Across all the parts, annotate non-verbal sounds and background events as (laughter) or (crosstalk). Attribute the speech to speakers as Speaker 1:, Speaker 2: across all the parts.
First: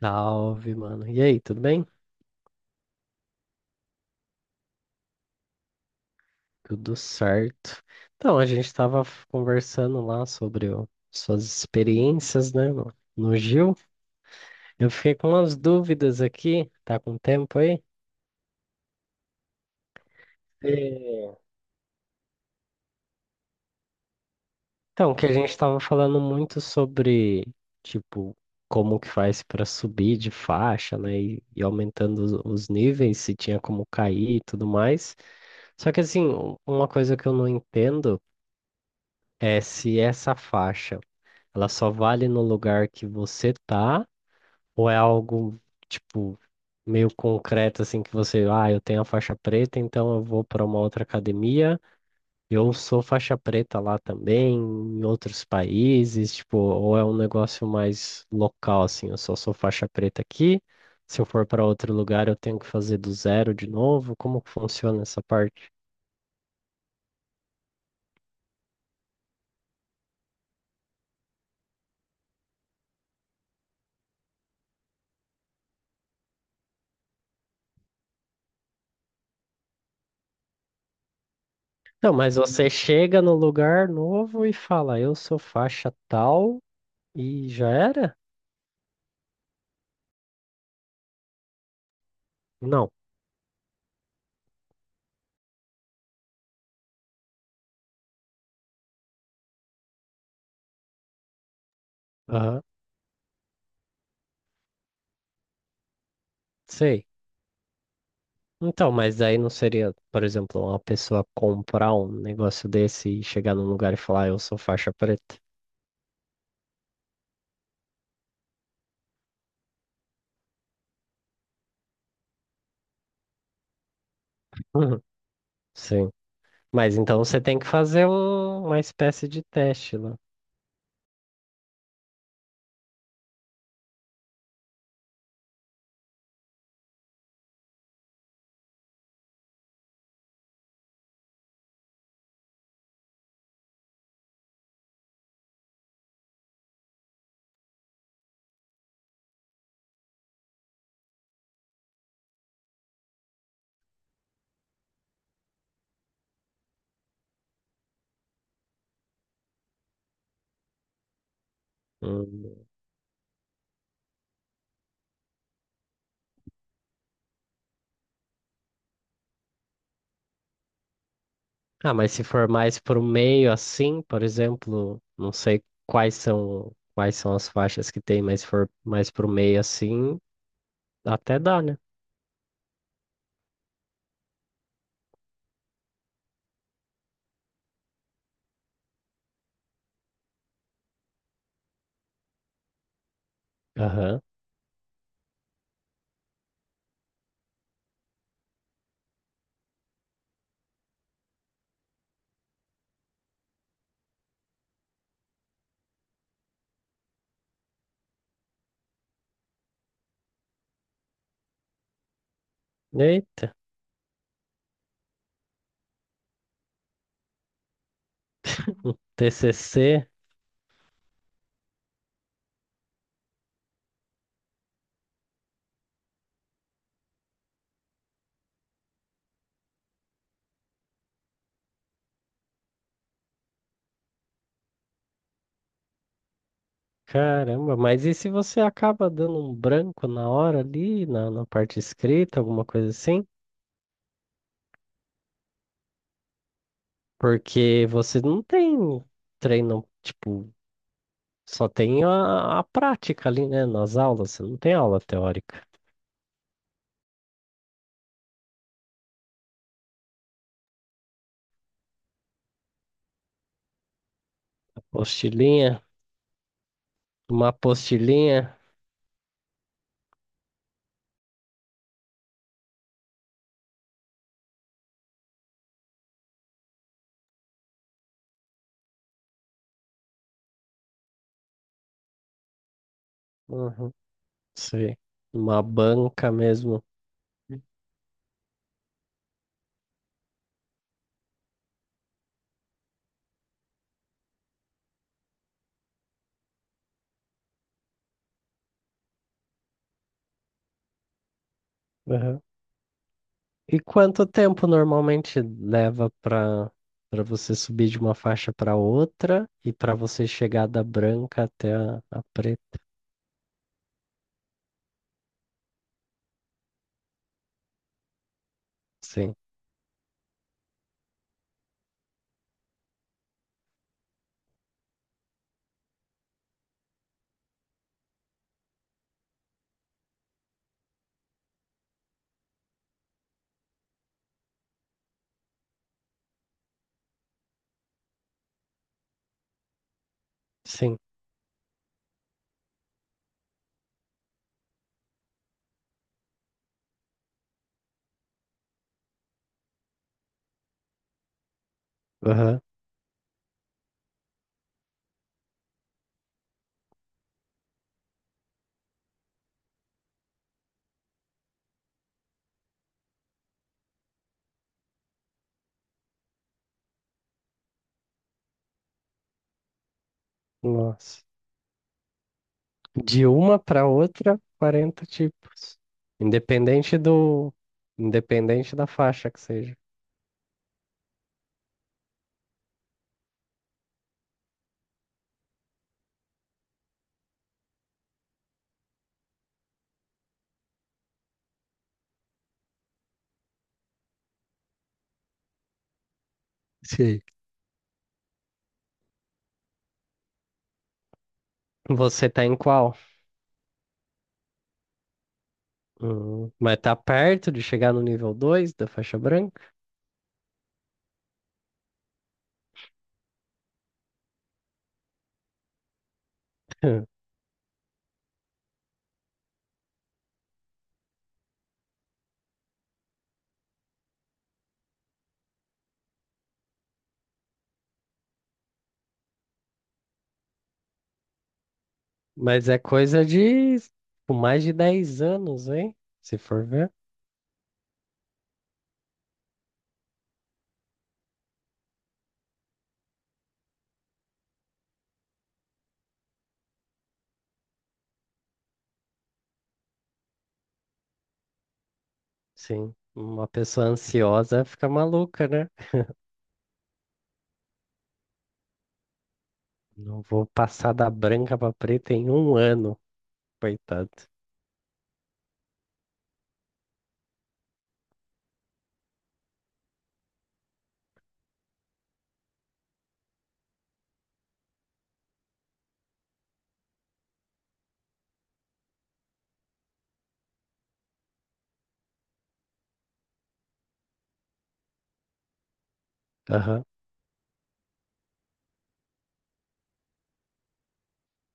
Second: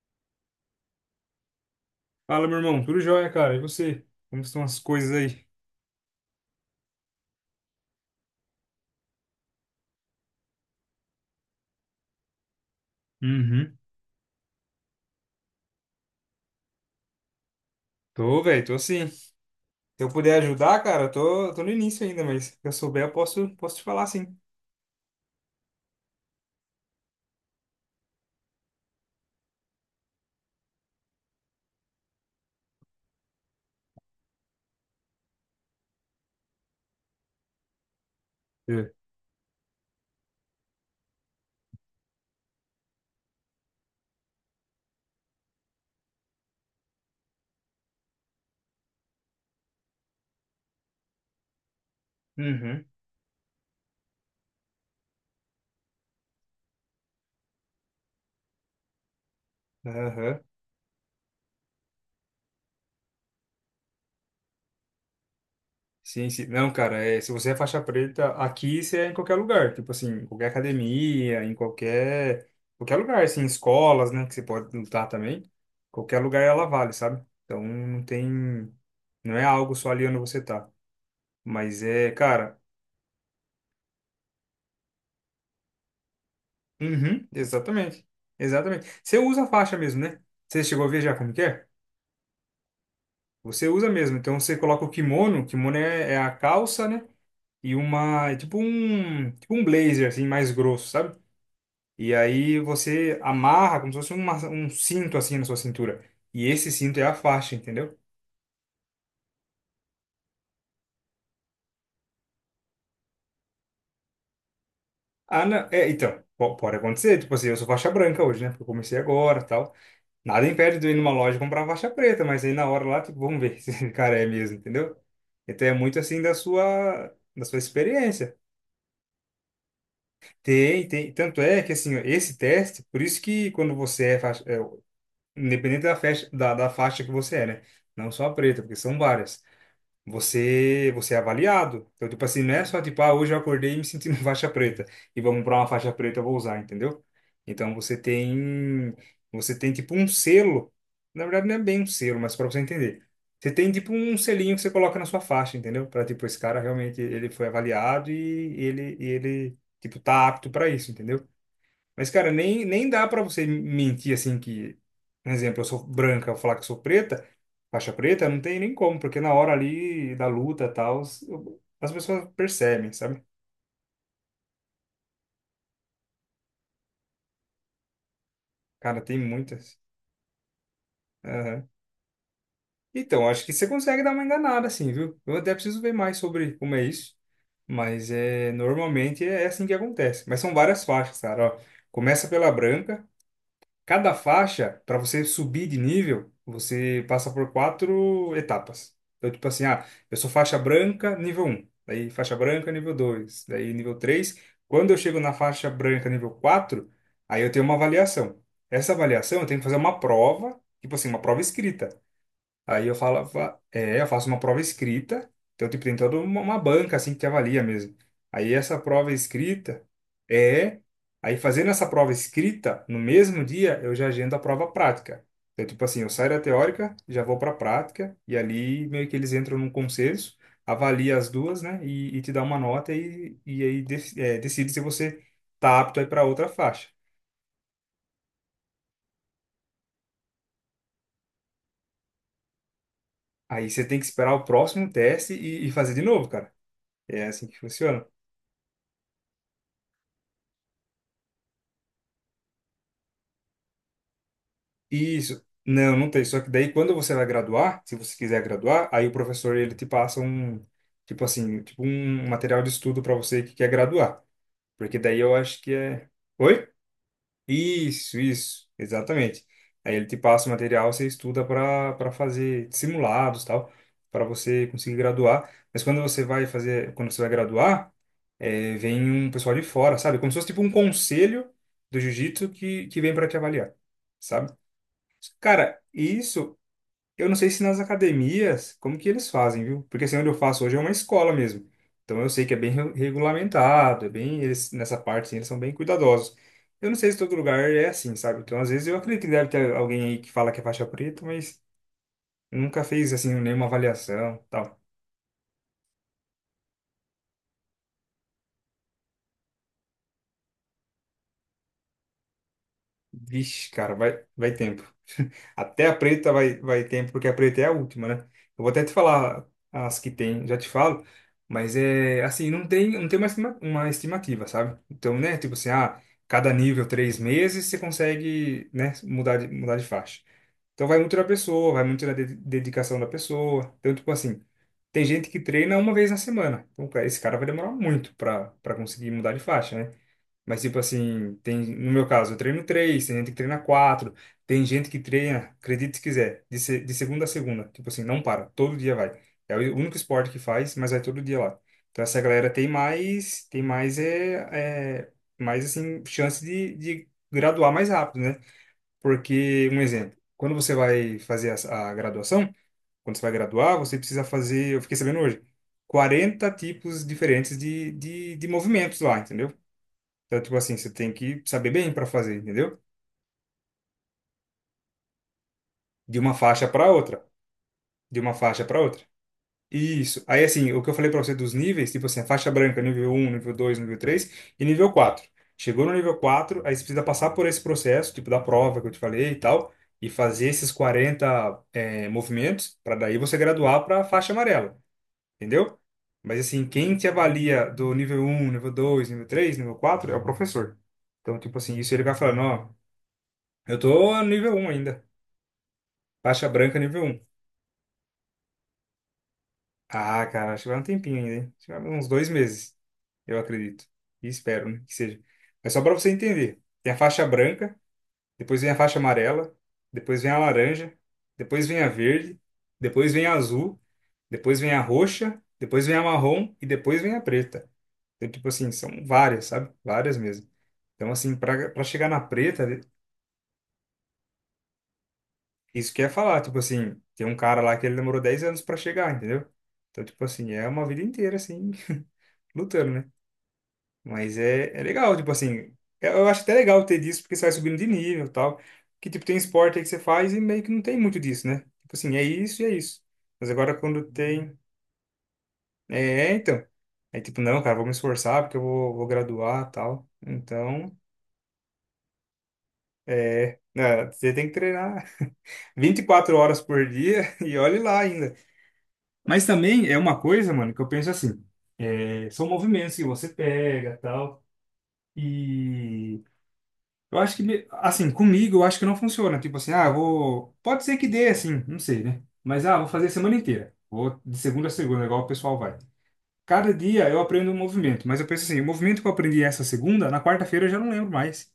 Speaker 1: Salve, mano. E aí, tudo bem?
Speaker 2: Fala, meu irmão. Tudo jóia, cara. E você? Como estão as coisas aí?
Speaker 1: Tudo certo. Então, a gente tava conversando lá sobre suas experiências, né, no Gil.
Speaker 2: Uhum.
Speaker 1: Eu fiquei com umas dúvidas aqui, tá com tempo aí?
Speaker 2: Tô, velho. Tô sim. Se eu puder ajudar, cara, eu
Speaker 1: É.
Speaker 2: tô no início ainda, mas se eu souber, eu posso te falar, sim.
Speaker 1: Então, que a gente tava falando muito sobre, tipo, como que faz pra subir de faixa, né, e aumentando os níveis, se tinha como cair e tudo mais. Só que, assim, uma coisa que eu não entendo
Speaker 2: É.
Speaker 1: é se essa faixa. Ela só vale no lugar que você tá, ou é algo, tipo, meio concreto, assim, que você, ah, eu tenho a faixa preta, então eu vou para uma outra academia, eu
Speaker 2: Uhum.
Speaker 1: sou faixa preta lá também, em outros países, tipo, ou é um negócio mais local, assim, eu só sou faixa preta
Speaker 2: Aham.
Speaker 1: aqui, se eu for para outro lugar eu tenho que fazer do zero de novo, como que funciona essa parte?
Speaker 2: Sim, sim. Não, cara, é, se você é faixa preta, aqui você é em qualquer lugar. Tipo assim, em qualquer academia, em qualquer. Qualquer lugar, assim, escolas, né? Que você pode lutar também. Qualquer lugar ela vale, sabe? Então, não tem. Não é algo só ali onde você tá. Mas é,
Speaker 1: Não, mas
Speaker 2: cara.
Speaker 1: você chega no lugar novo e fala, eu sou faixa tal
Speaker 2: Uhum,
Speaker 1: e já
Speaker 2: exatamente.
Speaker 1: era?
Speaker 2: Exatamente. Você usa a faixa mesmo, né? Você chegou a ver já como que é?
Speaker 1: Não.
Speaker 2: Você usa mesmo. Então você coloca o kimono, o kimono é a calça, né? É tipo um blazer assim mais grosso, sabe? E aí
Speaker 1: Aham,
Speaker 2: você amarra como se fosse um cinto assim na sua cintura. E esse cinto é
Speaker 1: sei.
Speaker 2: a faixa, entendeu?
Speaker 1: Então, mas daí não seria, por exemplo, uma pessoa comprar um negócio desse e chegar num lugar e falar, "Ah, eu sou faixa preta."
Speaker 2: Ah, não, é, então, pode acontecer, tipo assim, eu sou faixa branca hoje, né? Porque eu comecei agora, tal. Nada impede de eu ir numa loja e comprar faixa preta, mas aí na hora lá, tipo, vamos ver (laughs) se o cara é mesmo, entendeu?
Speaker 1: Uhum.
Speaker 2: Então é muito
Speaker 1: Sim.
Speaker 2: assim da
Speaker 1: Mas
Speaker 2: sua
Speaker 1: então você
Speaker 2: da sua
Speaker 1: tem que fazer
Speaker 2: experiência.
Speaker 1: uma espécie de teste lá.
Speaker 2: Tanto é que assim, ó, esse teste, por isso que quando você é, faixa, é, independente da faixa que você é, né? Não só a preta, porque são várias. Você é avaliado. Então, tipo assim, não é só tipo, ah, hoje eu acordei e me senti (laughs) uma faixa preta e vamos para uma faixa preta eu vou usar, entendeu? Então você tem tipo um selo. Na verdade não é bem um selo, mas para você entender. Você tem tipo um selinho que você coloca na sua faixa, entendeu? Para tipo esse cara realmente ele foi avaliado e ele tipo tá apto para isso, entendeu? Mas, cara,
Speaker 1: Hum.
Speaker 2: nem dá pra você mentir assim que, por exemplo, eu sou branca, eu falar que eu sou preta, faixa preta, não tem nem como, porque na hora ali da luta e tal, as
Speaker 1: Ah, mas se
Speaker 2: pessoas
Speaker 1: for mais
Speaker 2: percebem,
Speaker 1: pro
Speaker 2: sabe?
Speaker 1: meio assim, por exemplo, não sei quais são as faixas que tem, mas se for
Speaker 2: Cara,
Speaker 1: mais
Speaker 2: tem
Speaker 1: pro meio
Speaker 2: muitas.
Speaker 1: assim, até dá,
Speaker 2: Aham.
Speaker 1: né?
Speaker 2: Então, acho que você consegue dar uma enganada, assim, viu? Eu até preciso ver mais sobre como é isso, mas é normalmente é assim que acontece. Mas são várias faixas, cara, ó. Começa pela branca. Cada
Speaker 1: Aham.
Speaker 2: faixa, para você subir de nível, você passa por quatro etapas. Então, tipo assim, ah, eu sou faixa branca, nível um. Daí faixa branca, nível 2. Daí nível 3. Quando eu chego na faixa branca, nível 4, aí eu tenho uma avaliação. Essa avaliação eu tenho que fazer uma prova, tipo assim, uma prova escrita. Aí eu
Speaker 1: Eita,
Speaker 2: falava, é, eu faço uma prova escrita, então, tipo, tem toda uma banca, assim, que te avalia mesmo. Aí essa prova escrita
Speaker 1: TCC.
Speaker 2: é. Aí fazendo essa prova escrita, no mesmo dia, eu já agendo a prova prática. Então, tipo assim, eu saio da teórica, já vou para a prática, e ali meio que eles entram num consenso, avalia as duas, né, e te dá uma nota, e aí é, decide se você tá apto aí para outra faixa.
Speaker 1: Caramba, mas e se você acaba dando um branco na hora ali, na parte escrita, alguma coisa assim?
Speaker 2: Aí você tem que esperar o próximo teste e fazer de novo, cara. É assim que
Speaker 1: Porque
Speaker 2: funciona.
Speaker 1: você não tem treino, tipo, só tem a prática ali, né? Nas aulas, você não tem aula
Speaker 2: Isso.
Speaker 1: teórica.
Speaker 2: Não, não tem. Só que daí, quando você vai graduar, se você quiser graduar, aí o professor ele te passa um, tipo assim, tipo um material de estudo para você que quer graduar. Porque daí eu acho que
Speaker 1: Apostilinha,
Speaker 2: é. Oi?
Speaker 1: uma
Speaker 2: Isso,
Speaker 1: apostilinha,
Speaker 2: isso, exatamente. Aí ele te passa o material, você estuda para fazer simulados, tal, para você conseguir graduar. Mas quando você vai graduar, é, vem um pessoal de fora, sabe? Como se fosse tipo um conselho do jiu-jitsu que vem para te avaliar,
Speaker 1: uhum,
Speaker 2: sabe?
Speaker 1: sei, uma
Speaker 2: Cara,
Speaker 1: banca
Speaker 2: isso
Speaker 1: mesmo.
Speaker 2: eu não sei se nas academias, como que eles fazem, viu? Porque assim, onde eu faço hoje é uma escola mesmo. Então eu sei que é bem regulamentado, é bem, eles, nessa parte assim, eles são bem cuidadosos. Eu não sei se todo lugar é assim, sabe? Então às vezes eu acredito que deve ter alguém aí que fala que é faixa preta, mas
Speaker 1: Uhum.
Speaker 2: nunca fez assim nenhuma
Speaker 1: E quanto
Speaker 2: avaliação,
Speaker 1: tempo
Speaker 2: tal.
Speaker 1: normalmente leva para você subir de uma faixa para outra e para você chegar da branca até a preta?
Speaker 2: Vixe, cara, vai tempo. Até a preta vai ter, porque a preta é a última, né? Eu vou até te
Speaker 1: Sim,
Speaker 2: falar as que tem, já te falo, mas é assim, não tem uma, uma estimativa, sabe? Então, né, tipo assim, ah, cada nível 3 meses você consegue, né, mudar de faixa. Então vai muito da pessoa, vai muito da dedicação da pessoa. Então, tipo assim, tem gente que treina uma vez na semana. Então, cara, esse cara vai demorar muito para conseguir mudar de faixa, né? Mas, tipo
Speaker 1: sim.
Speaker 2: assim, tem, no meu caso, eu treino três, tem gente que treina quatro, tem gente que treina, acredite se quiser, de, se- de segunda a segunda. Tipo assim, não para, todo dia vai. É o único esporte que faz, mas vai todo dia lá. Então, essa galera
Speaker 1: Aham.
Speaker 2: mais assim, chance de graduar mais rápido, né? Porque, um exemplo, quando você vai fazer a graduação, quando você vai graduar, você precisa fazer, eu fiquei sabendo hoje, 40 tipos diferentes de movimentos lá, entendeu? Então, tipo assim, você tem
Speaker 1: Nossa.
Speaker 2: que saber bem para fazer, entendeu?
Speaker 1: De uma para outra, 40 tipos.
Speaker 2: De uma faixa para
Speaker 1: Independente
Speaker 2: outra,
Speaker 1: do.
Speaker 2: de uma faixa
Speaker 1: Independente
Speaker 2: para
Speaker 1: da
Speaker 2: outra.
Speaker 1: faixa que seja.
Speaker 2: Isso. Aí, assim, o que eu falei para você dos níveis, tipo assim, a faixa branca, nível um, nível dois, nível 3 e nível quatro. Chegou no nível quatro, aí você precisa passar por esse processo, tipo da prova que eu te falei e tal, e fazer esses 40 movimentos, para daí você graduar para faixa amarela, entendeu? Mas, assim, quem te
Speaker 1: Sei.
Speaker 2: avalia do nível um, nível dois, nível três, nível 4 é o professor. Então, tipo assim, isso ele vai
Speaker 1: Você
Speaker 2: falando,
Speaker 1: tá em
Speaker 2: ó,
Speaker 1: qual?
Speaker 2: eu tô no nível um ainda. Faixa branca,
Speaker 1: Mas tá
Speaker 2: nível um.
Speaker 1: perto de chegar no nível 2 da faixa branca? (laughs)
Speaker 2: Ah, cara, acho que vai um tempinho ainda, hein? Acho que vai uns 2 meses, eu acredito. E espero, né, que seja. Mas só para você entender, tem a
Speaker 1: Hum.
Speaker 2: faixa branca, depois vem a faixa amarela, depois vem a laranja, depois vem a verde, depois vem a azul, depois vem a roxa, depois vem a marrom e depois vem a preta. Então, tipo assim, são várias, sabe? Várias mesmo. Então, assim, para chegar na preta.
Speaker 1: Mas é coisa de tipo, mais de 10 anos,
Speaker 2: Isso
Speaker 1: hein?
Speaker 2: que eu ia
Speaker 1: Se
Speaker 2: falar, tipo
Speaker 1: for ver.
Speaker 2: assim, tem um cara lá que ele demorou 10 anos pra chegar, entendeu? Então, tipo assim, é uma vida inteira, assim, (laughs) lutando, né? Mas é legal, tipo assim, eu acho até legal ter disso, porque você vai subindo de nível e tal. Que, tipo, tem esporte aí que você faz e meio que não tem muito disso, né? Tipo assim, é isso e é
Speaker 1: Sim.
Speaker 2: isso.
Speaker 1: Uma
Speaker 2: Mas agora
Speaker 1: pessoa
Speaker 2: quando tem.
Speaker 1: ansiosa fica maluca, né?
Speaker 2: É, então. Aí, tipo, não, cara, vou me esforçar porque eu vou graduar e tal.
Speaker 1: Não vou passar
Speaker 2: Então,
Speaker 1: da branca pra preta em 1 ano,
Speaker 2: é, né?
Speaker 1: coitado.
Speaker 2: Você tem que treinar (laughs) 24 horas por dia (laughs) e olhe lá ainda. Mas também é uma coisa, mano, que eu penso assim, é, são movimentos que você pega, tal, e eu acho que, assim, comigo eu acho que não funciona, tipo assim, ah, pode ser que dê, assim, não sei, né? Mas, ah, vou fazer a semana inteira, vou de segunda a segunda, igual o pessoal vai. Cada dia eu aprendo um movimento, mas eu penso assim, o movimento que eu aprendi essa segunda, na quarta-feira eu já não lembro mais.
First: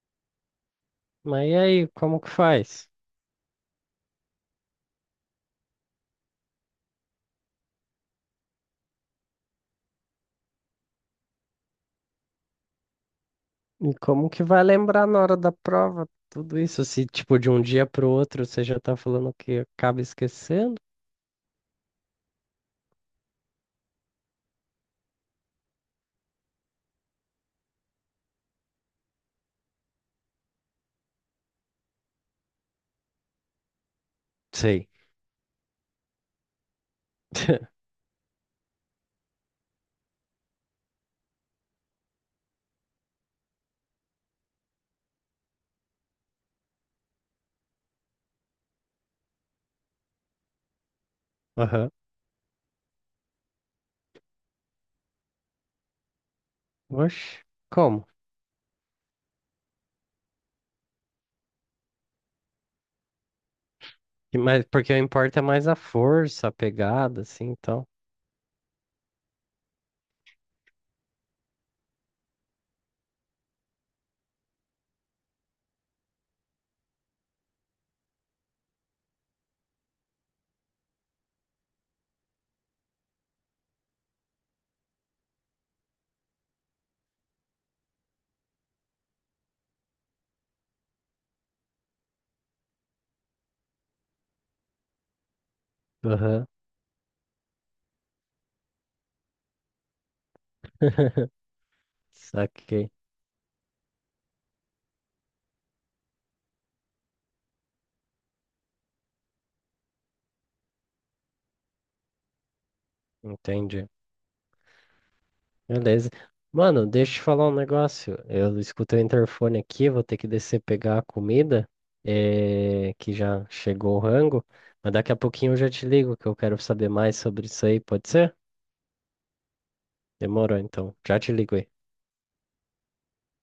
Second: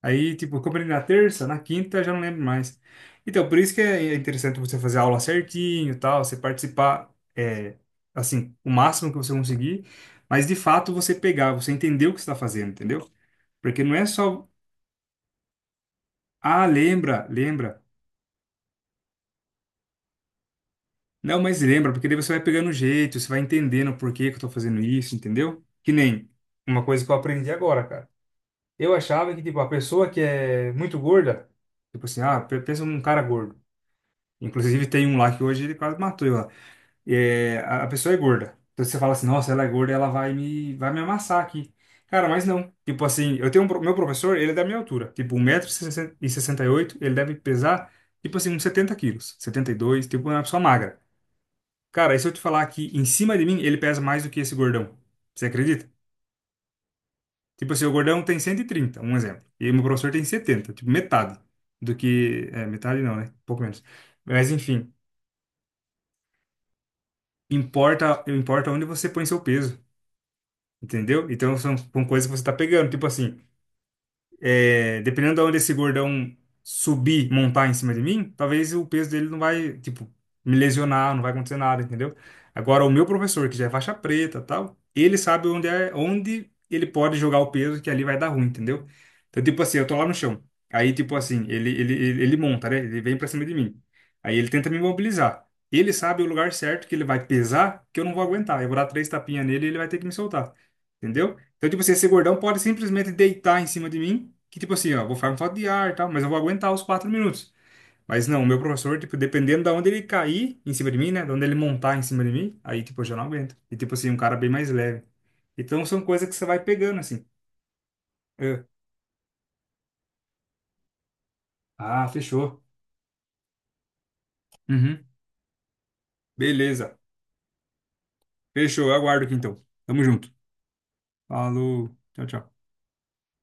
Speaker 2: Aí, tipo, eu comprei na terça,
Speaker 1: Mas e
Speaker 2: na
Speaker 1: aí,
Speaker 2: quinta, já não
Speaker 1: como que
Speaker 2: lembro mais.
Speaker 1: faz?
Speaker 2: Então, por isso que é interessante você fazer a aula certinho, e tal, você participar, é, assim, o máximo que você conseguir, mas de fato você pegar, você entender o que você está fazendo, entendeu? Porque
Speaker 1: E
Speaker 2: não é
Speaker 1: como que
Speaker 2: só,
Speaker 1: vai lembrar na hora da prova tudo
Speaker 2: ah,
Speaker 1: isso? Se,
Speaker 2: lembra,
Speaker 1: tipo, de um
Speaker 2: lembra.
Speaker 1: dia pro outro você já tá falando que acaba esquecendo?
Speaker 2: Não, mas lembra, porque daí você vai pegando o jeito, você vai entendendo o porquê que eu estou fazendo isso, entendeu? Que nem uma coisa que eu aprendi agora, cara. Eu achava que, tipo, a pessoa que é muito gorda, tipo assim, ah, pensa num cara gordo. Inclusive
Speaker 1: Sei.
Speaker 2: tem um lá que hoje ele quase matou eu lá. É, a
Speaker 1: (laughs)
Speaker 2: pessoa é gorda. Então você fala assim, nossa, ela é gorda, ela vai me amassar aqui. Cara, mas não. Tipo assim, eu tenho meu professor, ele é da minha altura. Tipo, 1,68 m ele deve pesar, tipo assim, uns 70 quilos. 72, tipo, é uma pessoa magra.
Speaker 1: Aham.
Speaker 2: Cara, e se eu te falar que em cima de mim, ele pesa mais do que esse gordão? Você acredita?
Speaker 1: Oxe,
Speaker 2: Tipo assim, o
Speaker 1: como?
Speaker 2: gordão tem 130, um exemplo. E meu professor tem 70, tipo, metade do que. É, metade não, né? Um pouco menos. Mas
Speaker 1: Mas, porque
Speaker 2: enfim.
Speaker 1: o importa é mais a força, a pegada, assim, então.
Speaker 2: Importa, importa onde você põe seu peso, entendeu? Então são coisas que você tá pegando, tipo assim, é, dependendo de onde esse gordão subir, montar em cima de mim, talvez o peso dele não vai, tipo, me lesionar, não vai acontecer nada, entendeu? Agora, o meu professor, que já é faixa preta, tal, ele sabe onde é, onde ele pode jogar o peso que ali vai dar ruim, entendeu? Então, tipo assim, eu tô lá no chão. Aí, tipo assim, ele monta, né? Ele vem pra cima de mim. Aí ele tenta me imobilizar. Ele sabe o
Speaker 1: Aham.
Speaker 2: lugar certo que ele vai pesar, que eu não vou aguentar. Eu vou dar três tapinhas nele e ele vai ter que me soltar.
Speaker 1: (laughs)
Speaker 2: Entendeu? Então, tipo assim, esse gordão pode
Speaker 1: Saquei.
Speaker 2: simplesmente deitar em cima de mim, que tipo assim, ó, vou ficar com falta de ar e tal, mas eu vou aguentar os 4 minutos. Mas não, o meu professor, tipo, dependendo da onde ele cair em cima de mim, né, de onde ele montar em cima de mim, aí, tipo, eu já não aguento. E,
Speaker 1: Entendi.
Speaker 2: tipo assim, um cara bem mais leve. Então, são
Speaker 1: Beleza.
Speaker 2: coisas que você vai
Speaker 1: Mano,
Speaker 2: pegando,
Speaker 1: deixa eu te
Speaker 2: assim.
Speaker 1: falar um negócio. Eu
Speaker 2: Eu,
Speaker 1: escutei o interfone aqui, vou ter que descer pegar a comida,
Speaker 2: ah, fechou.
Speaker 1: eh, que já chegou o rango. Mas
Speaker 2: Uhum.
Speaker 1: daqui a pouquinho eu já te ligo, que eu quero saber
Speaker 2: Beleza.
Speaker 1: mais sobre isso aí, pode ser?
Speaker 2: Fechou, eu aguardo aqui então. Tamo junto.
Speaker 1: Demorou, então. Já te ligo aí.
Speaker 2: Falou. Tchau, tchau.